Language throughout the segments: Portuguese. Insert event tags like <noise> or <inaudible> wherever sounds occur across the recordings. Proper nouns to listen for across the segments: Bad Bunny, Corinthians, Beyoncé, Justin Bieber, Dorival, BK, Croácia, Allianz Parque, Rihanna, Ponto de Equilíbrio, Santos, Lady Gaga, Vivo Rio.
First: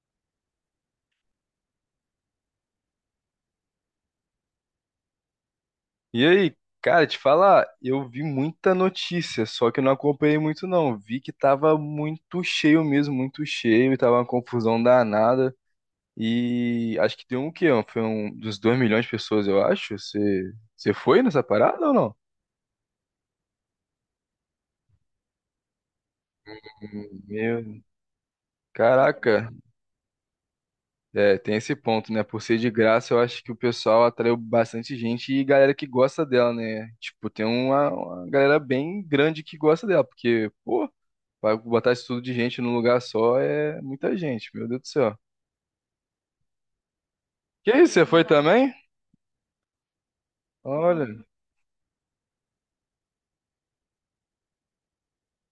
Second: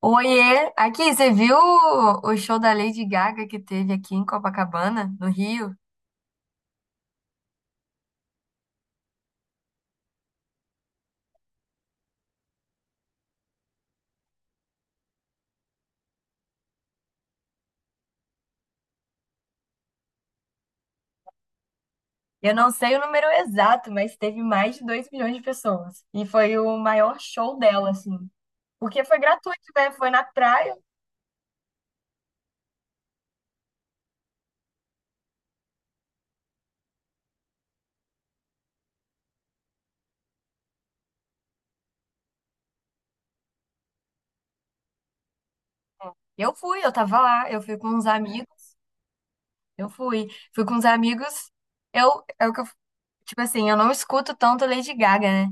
Oiê, aqui, você viu o show da Lady Gaga que teve aqui em Copacabana, no Rio? E aí, cara, te falar, eu vi muita notícia, só que eu não acompanhei muito não. Vi que tava muito cheio mesmo, muito cheio, e tava uma confusão danada. E acho que deu um quê? Foi um dos 2 milhões de pessoas, eu acho. Você foi nessa parada ou não? Eu não sei o número exato, mas teve mais de 2 milhões de pessoas. E foi o maior show Meu, dela, assim. Porque foi caraca, gratuito, né? Foi na praia. é, tem esse ponto, né? Por ser de graça, eu acho que o pessoal atraiu bastante gente e galera que gosta dela, né? Tipo, tem uma galera bem grande que gosta dela, porque, pô. Vai botar isso tudo de gente num lugar só é muita gente, meu Deus do céu. Eu fui, eu tava lá, eu Que fui com isso, uns você foi amigos, também? eu fui. Fui com uns Olha, amigos. Eu, é o que eu Tipo assim, eu não escuto tanto Lady Gaga, né?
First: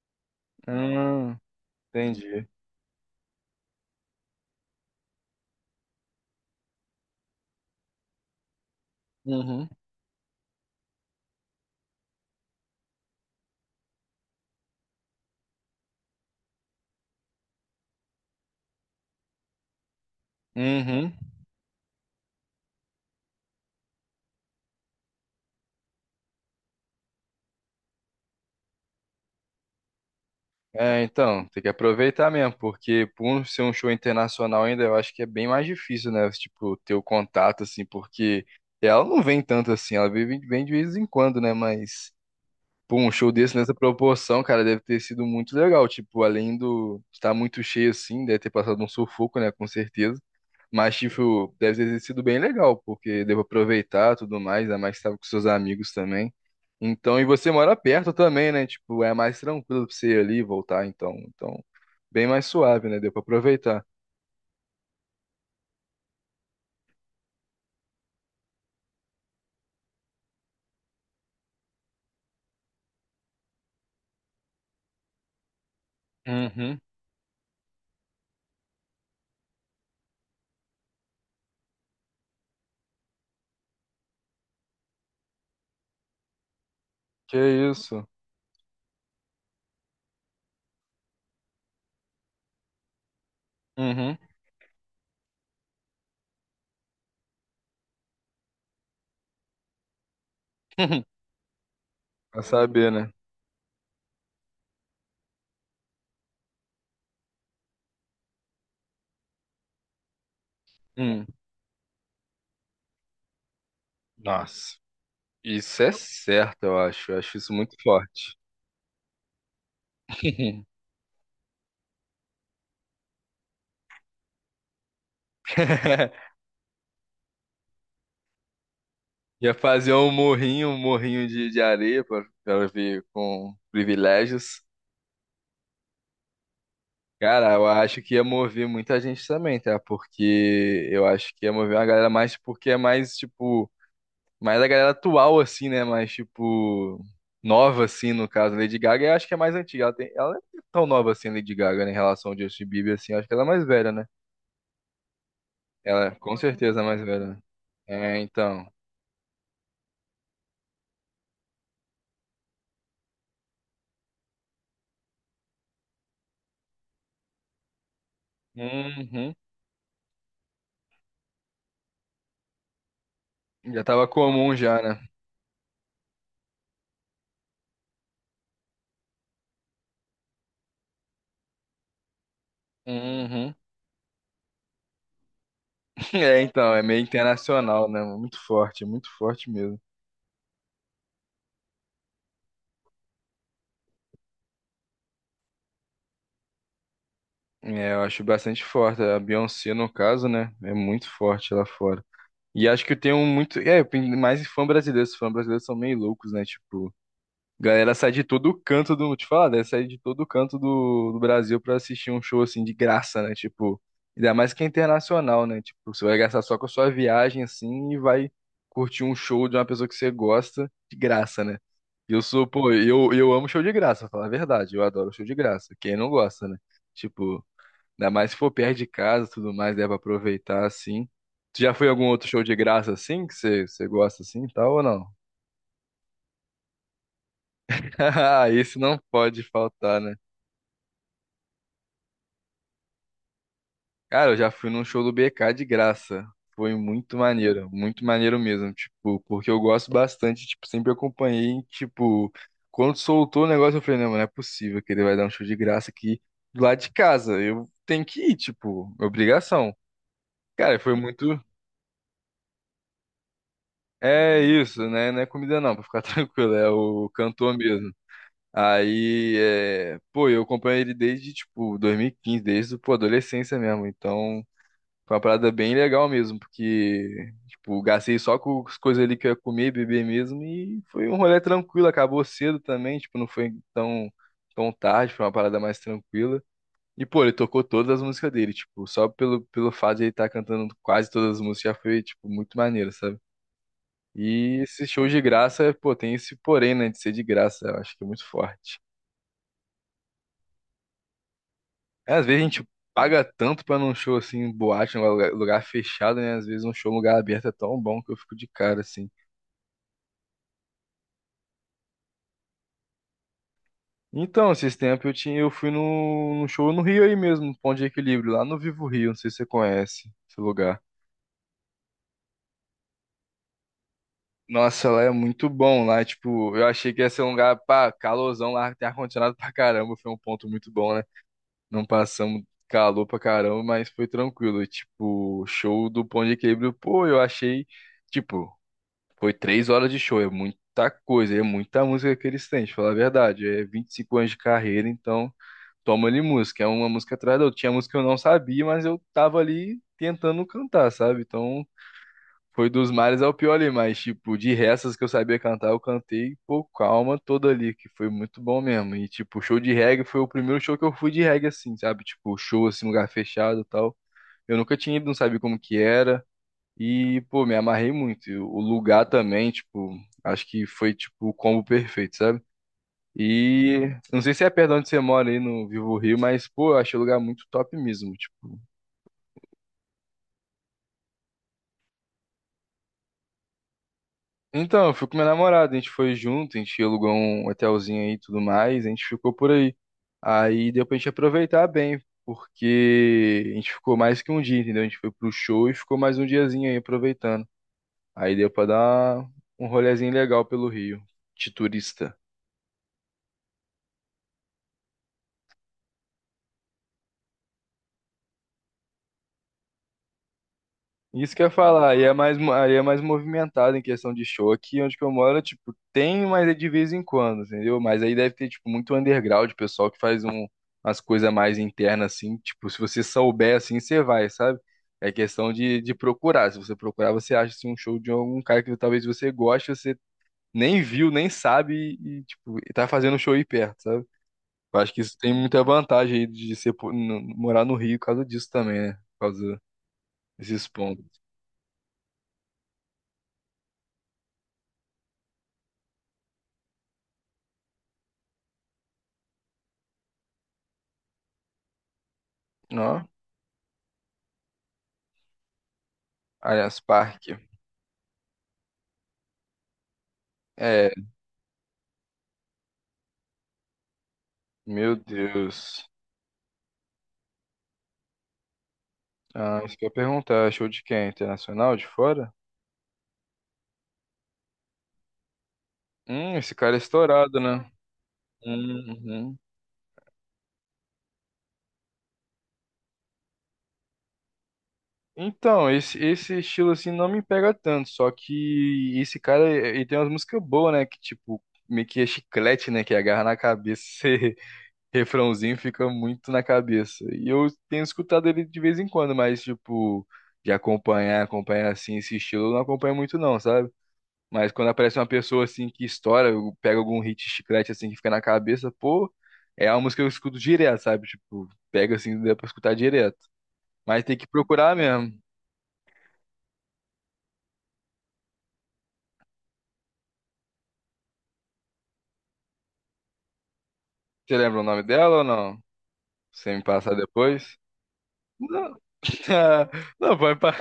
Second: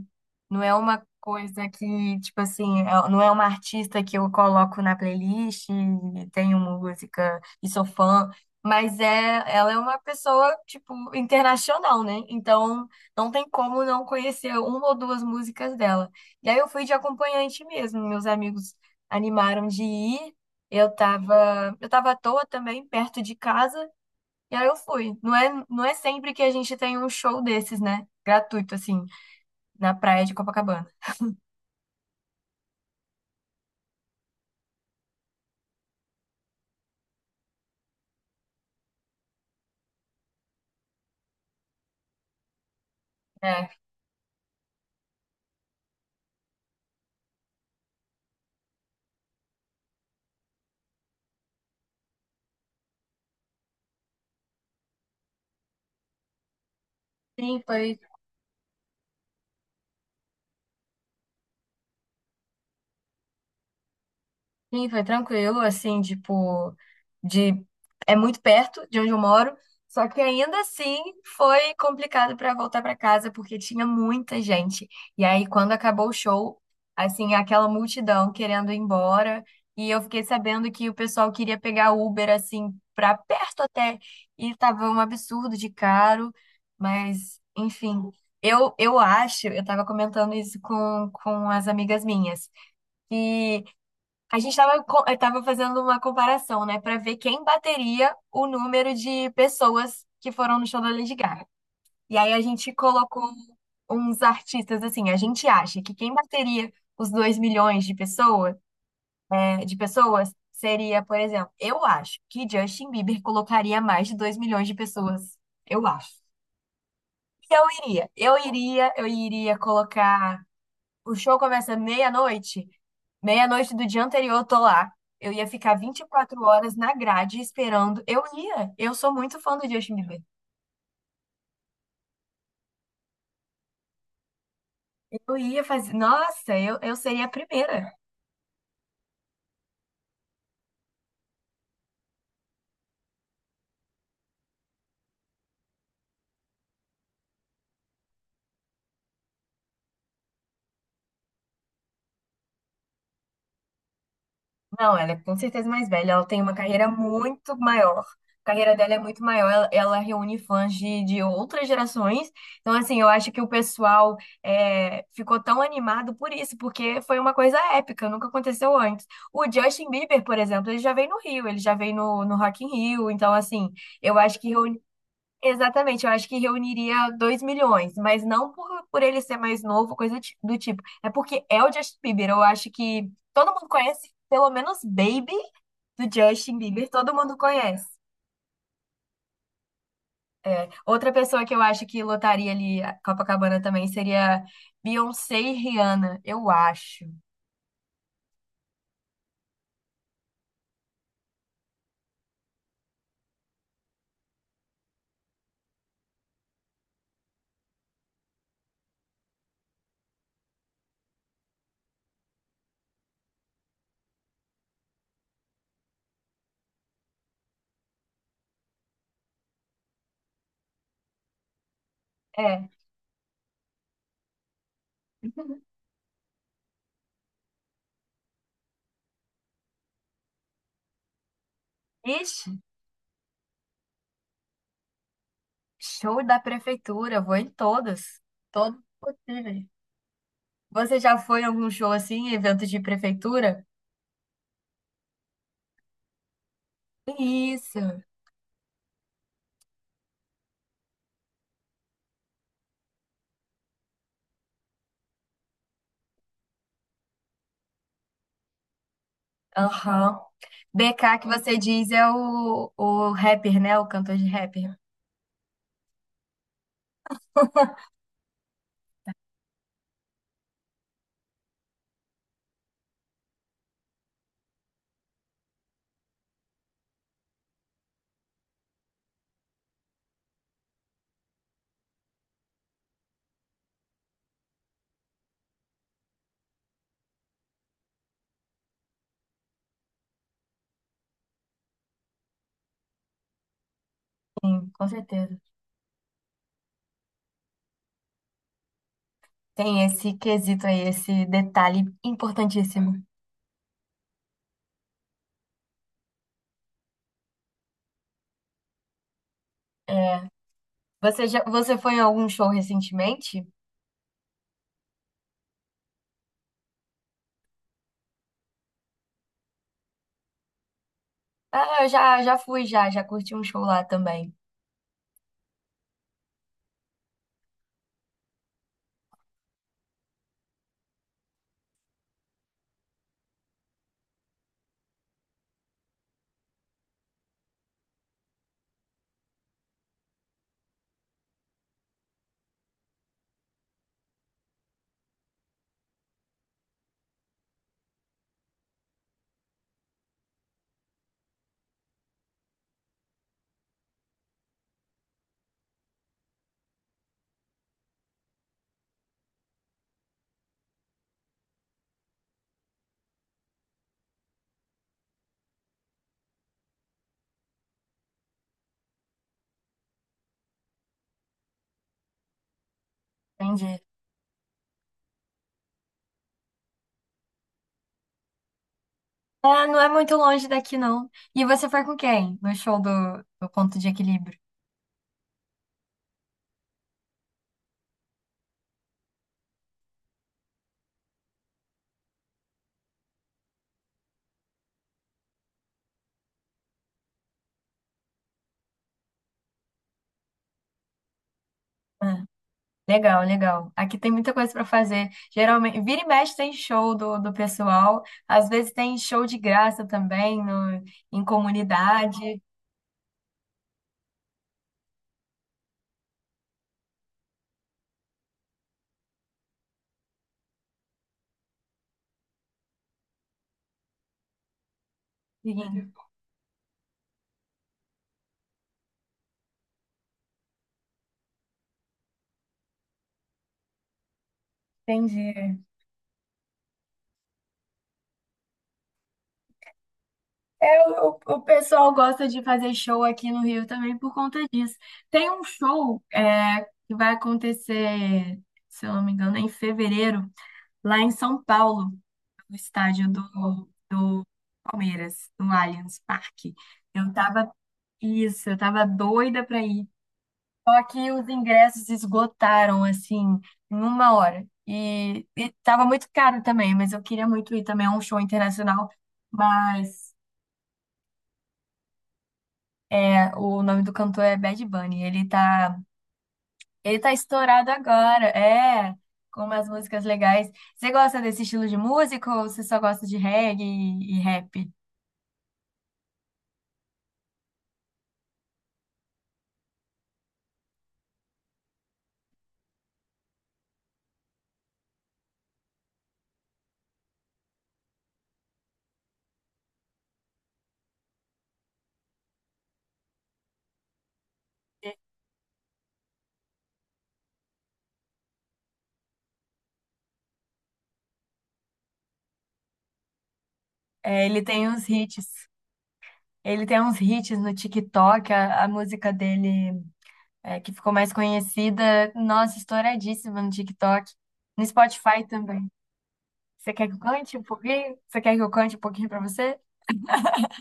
Não é uma hum, coisa que, tipo entendi. assim, não é uma artista que eu coloco na playlist, e tenho música e sou fã, mas é, Uhum. ela é uma pessoa, tipo, internacional, né? Então, não tem como não conhecer uma ou duas músicas dela. E aí eu fui de acompanhante mesmo, meus amigos animaram de ir. Eu Uhum. tava, eu tava à toa também, perto de casa. E aí eu fui. Não é sempre que a gente tem um show desses, né? Gratuito, assim, na praia de Copacabana. É, então, tem que aproveitar mesmo, porque ser um show internacional ainda, eu acho que é bem mais difícil, né? Tipo, ter o contato, assim, porque ela não vem tanto assim, ela vem de vez em quando, né? Mas, pô, um show desse É. nessa proporção, cara, deve ter sido muito legal. Tipo, além do estar muito cheio assim, deve ter passado um sufoco, né? Com certeza. Mas, tipo, deve ter sido bem legal, porque devo aproveitar tudo mais, ainda mais que estava com seus amigos também. Então, e você Sim, mora foi perto também, né? Tipo, é mais tranquilo pra você ir ali e voltar, então. Então, bem mais suave, né? Deu pra aproveitar. Sim, foi tranquilo, assim, tipo, de é muito perto de onde eu moro, só que ainda assim foi complicado para voltar para casa porque tinha muita gente. E aí quando acabou o show, Uhum, assim, aquela multidão querendo ir embora, e eu fiquei sabendo que o pessoal queria pegar Uber assim para perto até, e tava um absurdo de caro, mas que enfim, isso? eu acho, eu tava comentando isso com as amigas minhas. Uhum. A gente estava tava fazendo uma comparação, né, para ver quem bateria o número de pessoas que foram no show da Lady <laughs> Gaga. E aí a Pra gente saber, né? colocou uns artistas assim, a gente acha que quem bateria os 2 milhões de pessoas, seria, por Hum, exemplo, eu acho que Justin Bieber colocaria mais de 2 milhões de nossa. pessoas. Isso Eu é acho. certo, eu acho. Eu acho isso Eu muito iria, forte. eu iria, eu iria colocar. O show começa meia-noite. Meia-noite do dia anterior, eu tô lá. Eu ia ficar vinte e <laughs> quatro horas na grade esperando. Eu ia. Eu sou muito Ia fã do fazer Justin Bieber. Um morrinho de areia pra ver com privilégios. Eu ia fazer. Nossa, eu seria a Cara, eu primeira. acho que ia mover muita gente também, tá? Porque eu acho que ia mover uma galera mais porque é mais, tipo, mais a galera atual, assim, né? Mais, tipo, nova, assim, no caso. Lady Gaga, eu acho que é mais antiga. Ela não é tão nova assim, Lady Gaga, né? Em relação ao Justin Bieber, assim. Eu acho que ela é mais velha, né? Não, ela é com certeza mais Ela, velha. Ela com tem uma certeza, é carreira mais velha, né? muito maior. É, A então. carreira dela é muito maior. Ela reúne fãs de outras gerações. Então, assim, eu acho que o pessoal ficou tão animado por isso, porque foi uma coisa épica, nunca aconteceu antes. Uhum. O Justin Bieber, por exemplo, ele já veio no Rio, ele já veio no Rock in Rio. Então, assim, Já tava eu acho que comum já, né? Exatamente, eu acho que reuniria 2 milhões, mas não por ele ser mais novo, coisa do tipo. É porque é o Justin Bieber, eu acho que todo Uhum. mundo conhece, pelo menos Baby do <laughs> É, Justin então, é Bieber, meio todo mundo conhece. internacional, né? Muito forte mesmo. Outra pessoa que eu acho que lotaria ali a Copacabana também seria Beyoncé e Rihanna, eu acho. É, eu acho bastante forte. A Beyoncé, no caso, né? É muito forte lá fora. E acho que eu tenho muito. É, tem mais fã brasileiro. Os fãs brasileiros são meio loucos, né? Tipo, galera sai de todo canto do. Te falar, né? Sai de todo canto do Brasil pra assistir um show assim de graça, né? Tipo, ainda mais que é internacional, né? Tipo, você vai gastar só com a sua viagem assim e vai curtir um show de uma pessoa que você gosta de graça, né? E Eu sou, É. pô, eu amo show de graça, pra falar a verdade. Eu adoro show de graça. <laughs> Quem não gosta, né? Tipo. Ainda mais se for perto de casa, e tudo mais, dá pra aproveitar assim. Tu já foi em algum outro show Ixi, de graça assim, que você gosta assim e tal ou não? show da prefeitura, vou em todos, <laughs> Isso todos não pode possíveis. faltar, né? Você já foi em algum show assim, evento de prefeitura? Cara, eu já fui num show do BK de graça. Foi Isso. muito maneiro mesmo, tipo, porque eu gosto bastante, tipo, sempre acompanhei, tipo, quando soltou o negócio eu falei, não, não é possível que ele vai dar um show de graça aqui do lado de casa. Eu tenho que ir, tipo, obrigação. Aham. Cara, foi BK que muito. você diz é o rapper, né? O cantor de É rapper. isso, né? Não é comida não, pra ficar <laughs> tranquilo, é o cantor <laughs> mesmo. Aí, pô, eu acompanho ele desde, tipo, 2015, desde, pô, adolescência mesmo. Então, foi uma parada bem legal mesmo, porque, tipo, gastei só com as coisas ali que eu ia comer, beber mesmo, e foi um rolê tranquilo, acabou cedo também, tipo, não foi tão tarde, foi uma parada mais tranquila. E, pô, ele tocou todas as músicas dele, tipo, só pelo fato de ele estar cantando quase todas as músicas já foi, tipo, muito maneiro, sabe? E esse Com show de certeza. graça, pô, tem esse porém, né, de ser de graça, eu acho que é muito forte. Tem esse quesito aí, esse detalhe É, às vezes a gente importantíssimo. paga tanto pra num show assim, boate, em um lugar, lugar fechado, né? Às vezes um show em lugar aberto é tão bom que eu fico de cara assim. É, você foi em algum show recentemente? Então, esses tempos eu fui num show no Rio aí mesmo, no Ponto de Equilíbrio, lá no Vivo Rio, não sei se você conhece esse lugar. Ah, eu já fui, já curti um show lá também. Nossa, lá é muito bom, lá, tipo, eu achei que ia ser um lugar, pá, calorzão lá, tem ar-condicionado pra caramba, foi um ponto muito bom, né? Não passamos calor pra caramba, mas foi tranquilo. Tipo, show do Ponto de Equilíbrio, pô, eu achei. Tipo, foi 3 horas de show, é muita coisa, é muita música que eles têm, de falar a verdade. É 25 anos de carreira, então toma ali música. É uma música atrás da outra. Tinha música que eu não sabia, mas eu tava ali tentando cantar, sabe? Então foi dos mares ao pior ali, mas, tipo, de restas que eu sabia cantar, eu cantei, pô, com a alma toda ali, que foi muito bom mesmo. E, tipo, show de reggae foi o primeiro show que eu fui de reggae, assim, sabe? Tipo, show, assim, lugar fechado e tal. Eu nunca tinha ido, não sabia como que era. E, pô, me amarrei muito. E o lugar também, tipo, acho que foi, tipo, o combo perfeito, sabe? Entendi. E não sei se é perto de onde você mora aí no Vivo Rio, mas, pô, eu achei o lugar muito top mesmo. Tipo, Ah, não é muito longe daqui, não. E você foi com quem? No show do Ponto de Equilíbrio? então, eu fui com minha namorada, a gente foi junto, a gente alugou um hotelzinho aí e tudo mais, a gente ficou por aí. Aí deu pra gente aproveitar bem, porque a gente ficou mais que um dia, entendeu? A gente foi pro show e ficou mais um diazinho aí aproveitando. Aí deu pra dar um rolezinho legal pelo Rio, de turista. Legal, legal. Aqui tem muita coisa para fazer. Geralmente, vira e mexe tem show do pessoal. Às vezes tem show de graça também no, em Isso que eu ia falar, aí é mais, comunidade. Aí é mais movimentado em questão de show. Aqui onde que eu moro, tipo, tem, mas é de vez em quando, entendeu? Mas aí deve ter, tipo, muito underground, pessoal que faz umas coisas mais internas, assim. Tipo, se você souber, assim, você vai, sabe? É questão Sim, de procurar. Se você procurar, você acha, assim, um show de algum cara que talvez você goste, você nem viu, nem sabe e, tipo, e tá fazendo um show aí perto, sabe? Eu acho que isso tem entendi. muita vantagem aí de ser, morar no Rio por causa disso também, né? Por causa desses É, pontos. o pessoal gosta de fazer show aqui no Rio também por conta disso. Tem um show que vai acontecer, se eu não me engano, em fevereiro, lá em São Paulo, no estádio do Palmeiras, no Allianz Parque. Allianz Eu Parque. tava, isso, eu tava doida para ir. Só É, que os ingressos esgotaram, assim, em uma hora. meu E tava Deus. muito caro também, mas eu queria muito ir também a um show internacional. Ah, isso que eu ia Mas perguntar. É show de quem? Internacional de fora? O nome do cantor é Bad Bunny. Ele tá, Esse cara é ele tá estourado, né? estourado agora, Uhum. com umas músicas legais. Você gosta desse estilo de música ou você só gosta de reggae e rap? Então, esse estilo assim não me pega tanto, só que esse cara, ele tem umas músicas boas, né? Que tipo, meio que é chiclete, né? Que agarra na cabeça, <laughs> esse refrãozinho fica muito na cabeça. E eu tenho escutado ele de vez em quando, mas tipo, de acompanhar, acompanhar assim esse estilo, eu não acompanho muito não, sabe? Mas quando aparece uma pessoa assim que estoura, eu pego algum hit chiclete assim que fica na cabeça, pô, é uma música que eu escuto direto, sabe? Tipo, pega assim, dá pra escutar direto. Mas tem É, que ele tem procurar uns mesmo. hits. Ele tem uns hits no TikTok, a música dele. Que ficou mais conhecida, nossa, estouradíssima no TikTok, Você lembra o no nome dela ou Spotify não? também. Você me Você quer passar que eu cante um depois? pouquinho? Você quer que eu cante Não. um pouquinho pra você? <laughs> Não, pode, pa-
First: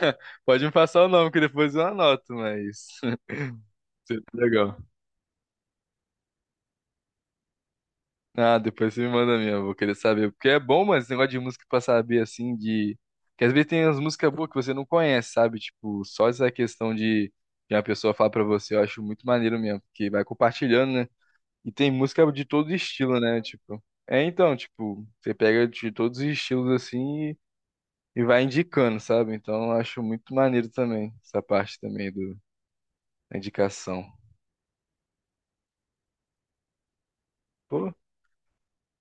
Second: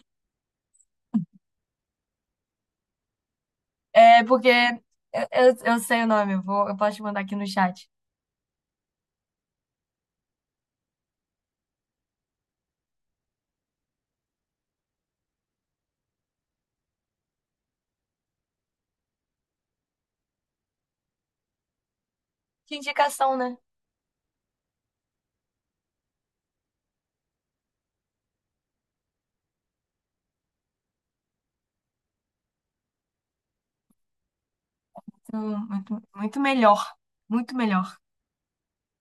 pode me passar o nome, que depois eu anoto, mas. <laughs> Seria É porque legal. eu sei o nome, eu posso te mandar aqui no chat. Ah, depois você me manda mesmo, vou querer saber. Porque é bom, mano, esse negócio de música pra saber, assim, de. Que às vezes tem umas músicas boas que você não conhece, sabe? Tipo, só essa questão de uma pessoa falar pra você, eu acho muito maneiro mesmo, porque vai compartilhando, né? E tem música de todo Que estilo, indicação, né? né? Tipo. É então, tipo, você pega de todos os estilos assim e vai indicando, sabe? Então eu acho muito maneiro também, essa parte também da indicação. Muito, muito, muito Pô. melhor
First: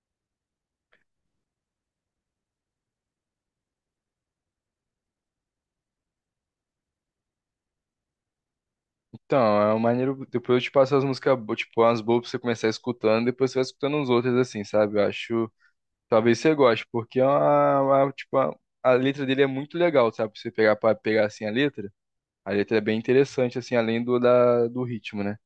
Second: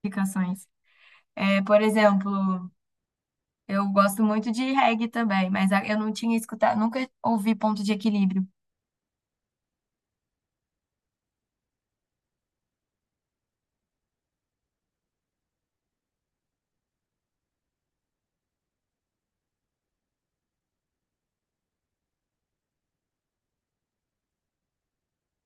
indicações. É, por exemplo, eu gosto muito de reggae também, mas eu não tinha escutado, nunca ouvi Ponto de Equilíbrio. Então, é uma maneira. Depois eu te passo as músicas, tipo, umas boas pra você começar escutando, depois você vai escutando uns outros, assim, sabe? Eu acho. Talvez você goste, porque é tipo, a letra dele é muito legal, sabe? Pra você pegar pra pegar assim a letra. A letra é bem interessante, assim, além do ritmo, né?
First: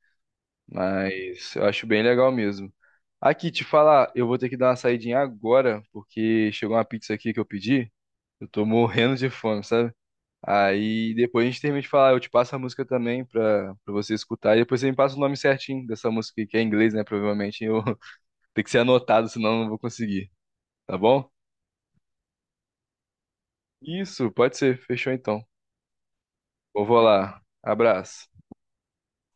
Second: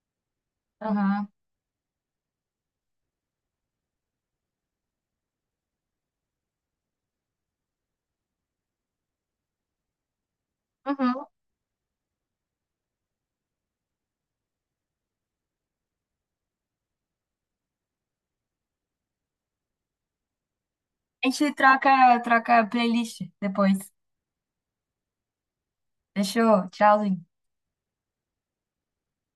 Aham. Mas eu acho bem legal mesmo. Aqui, te falar, eu vou ter que dar uma saidinha agora, porque chegou uma pizza aqui que eu pedi. Eu tô morrendo de fome, sabe? Aí Uhum. depois a gente termina de falar, eu te passo a música também pra você escutar. E depois você me passa o nome certinho dessa música, que é em inglês, né? Provavelmente eu <laughs> tem que ser anotado, senão eu não vou conseguir. Tá bom? A gente troca a playlist depois. Isso, pode ser. Fechou então. Fechou? Eu vou Tchauzinho. lá. Abraço.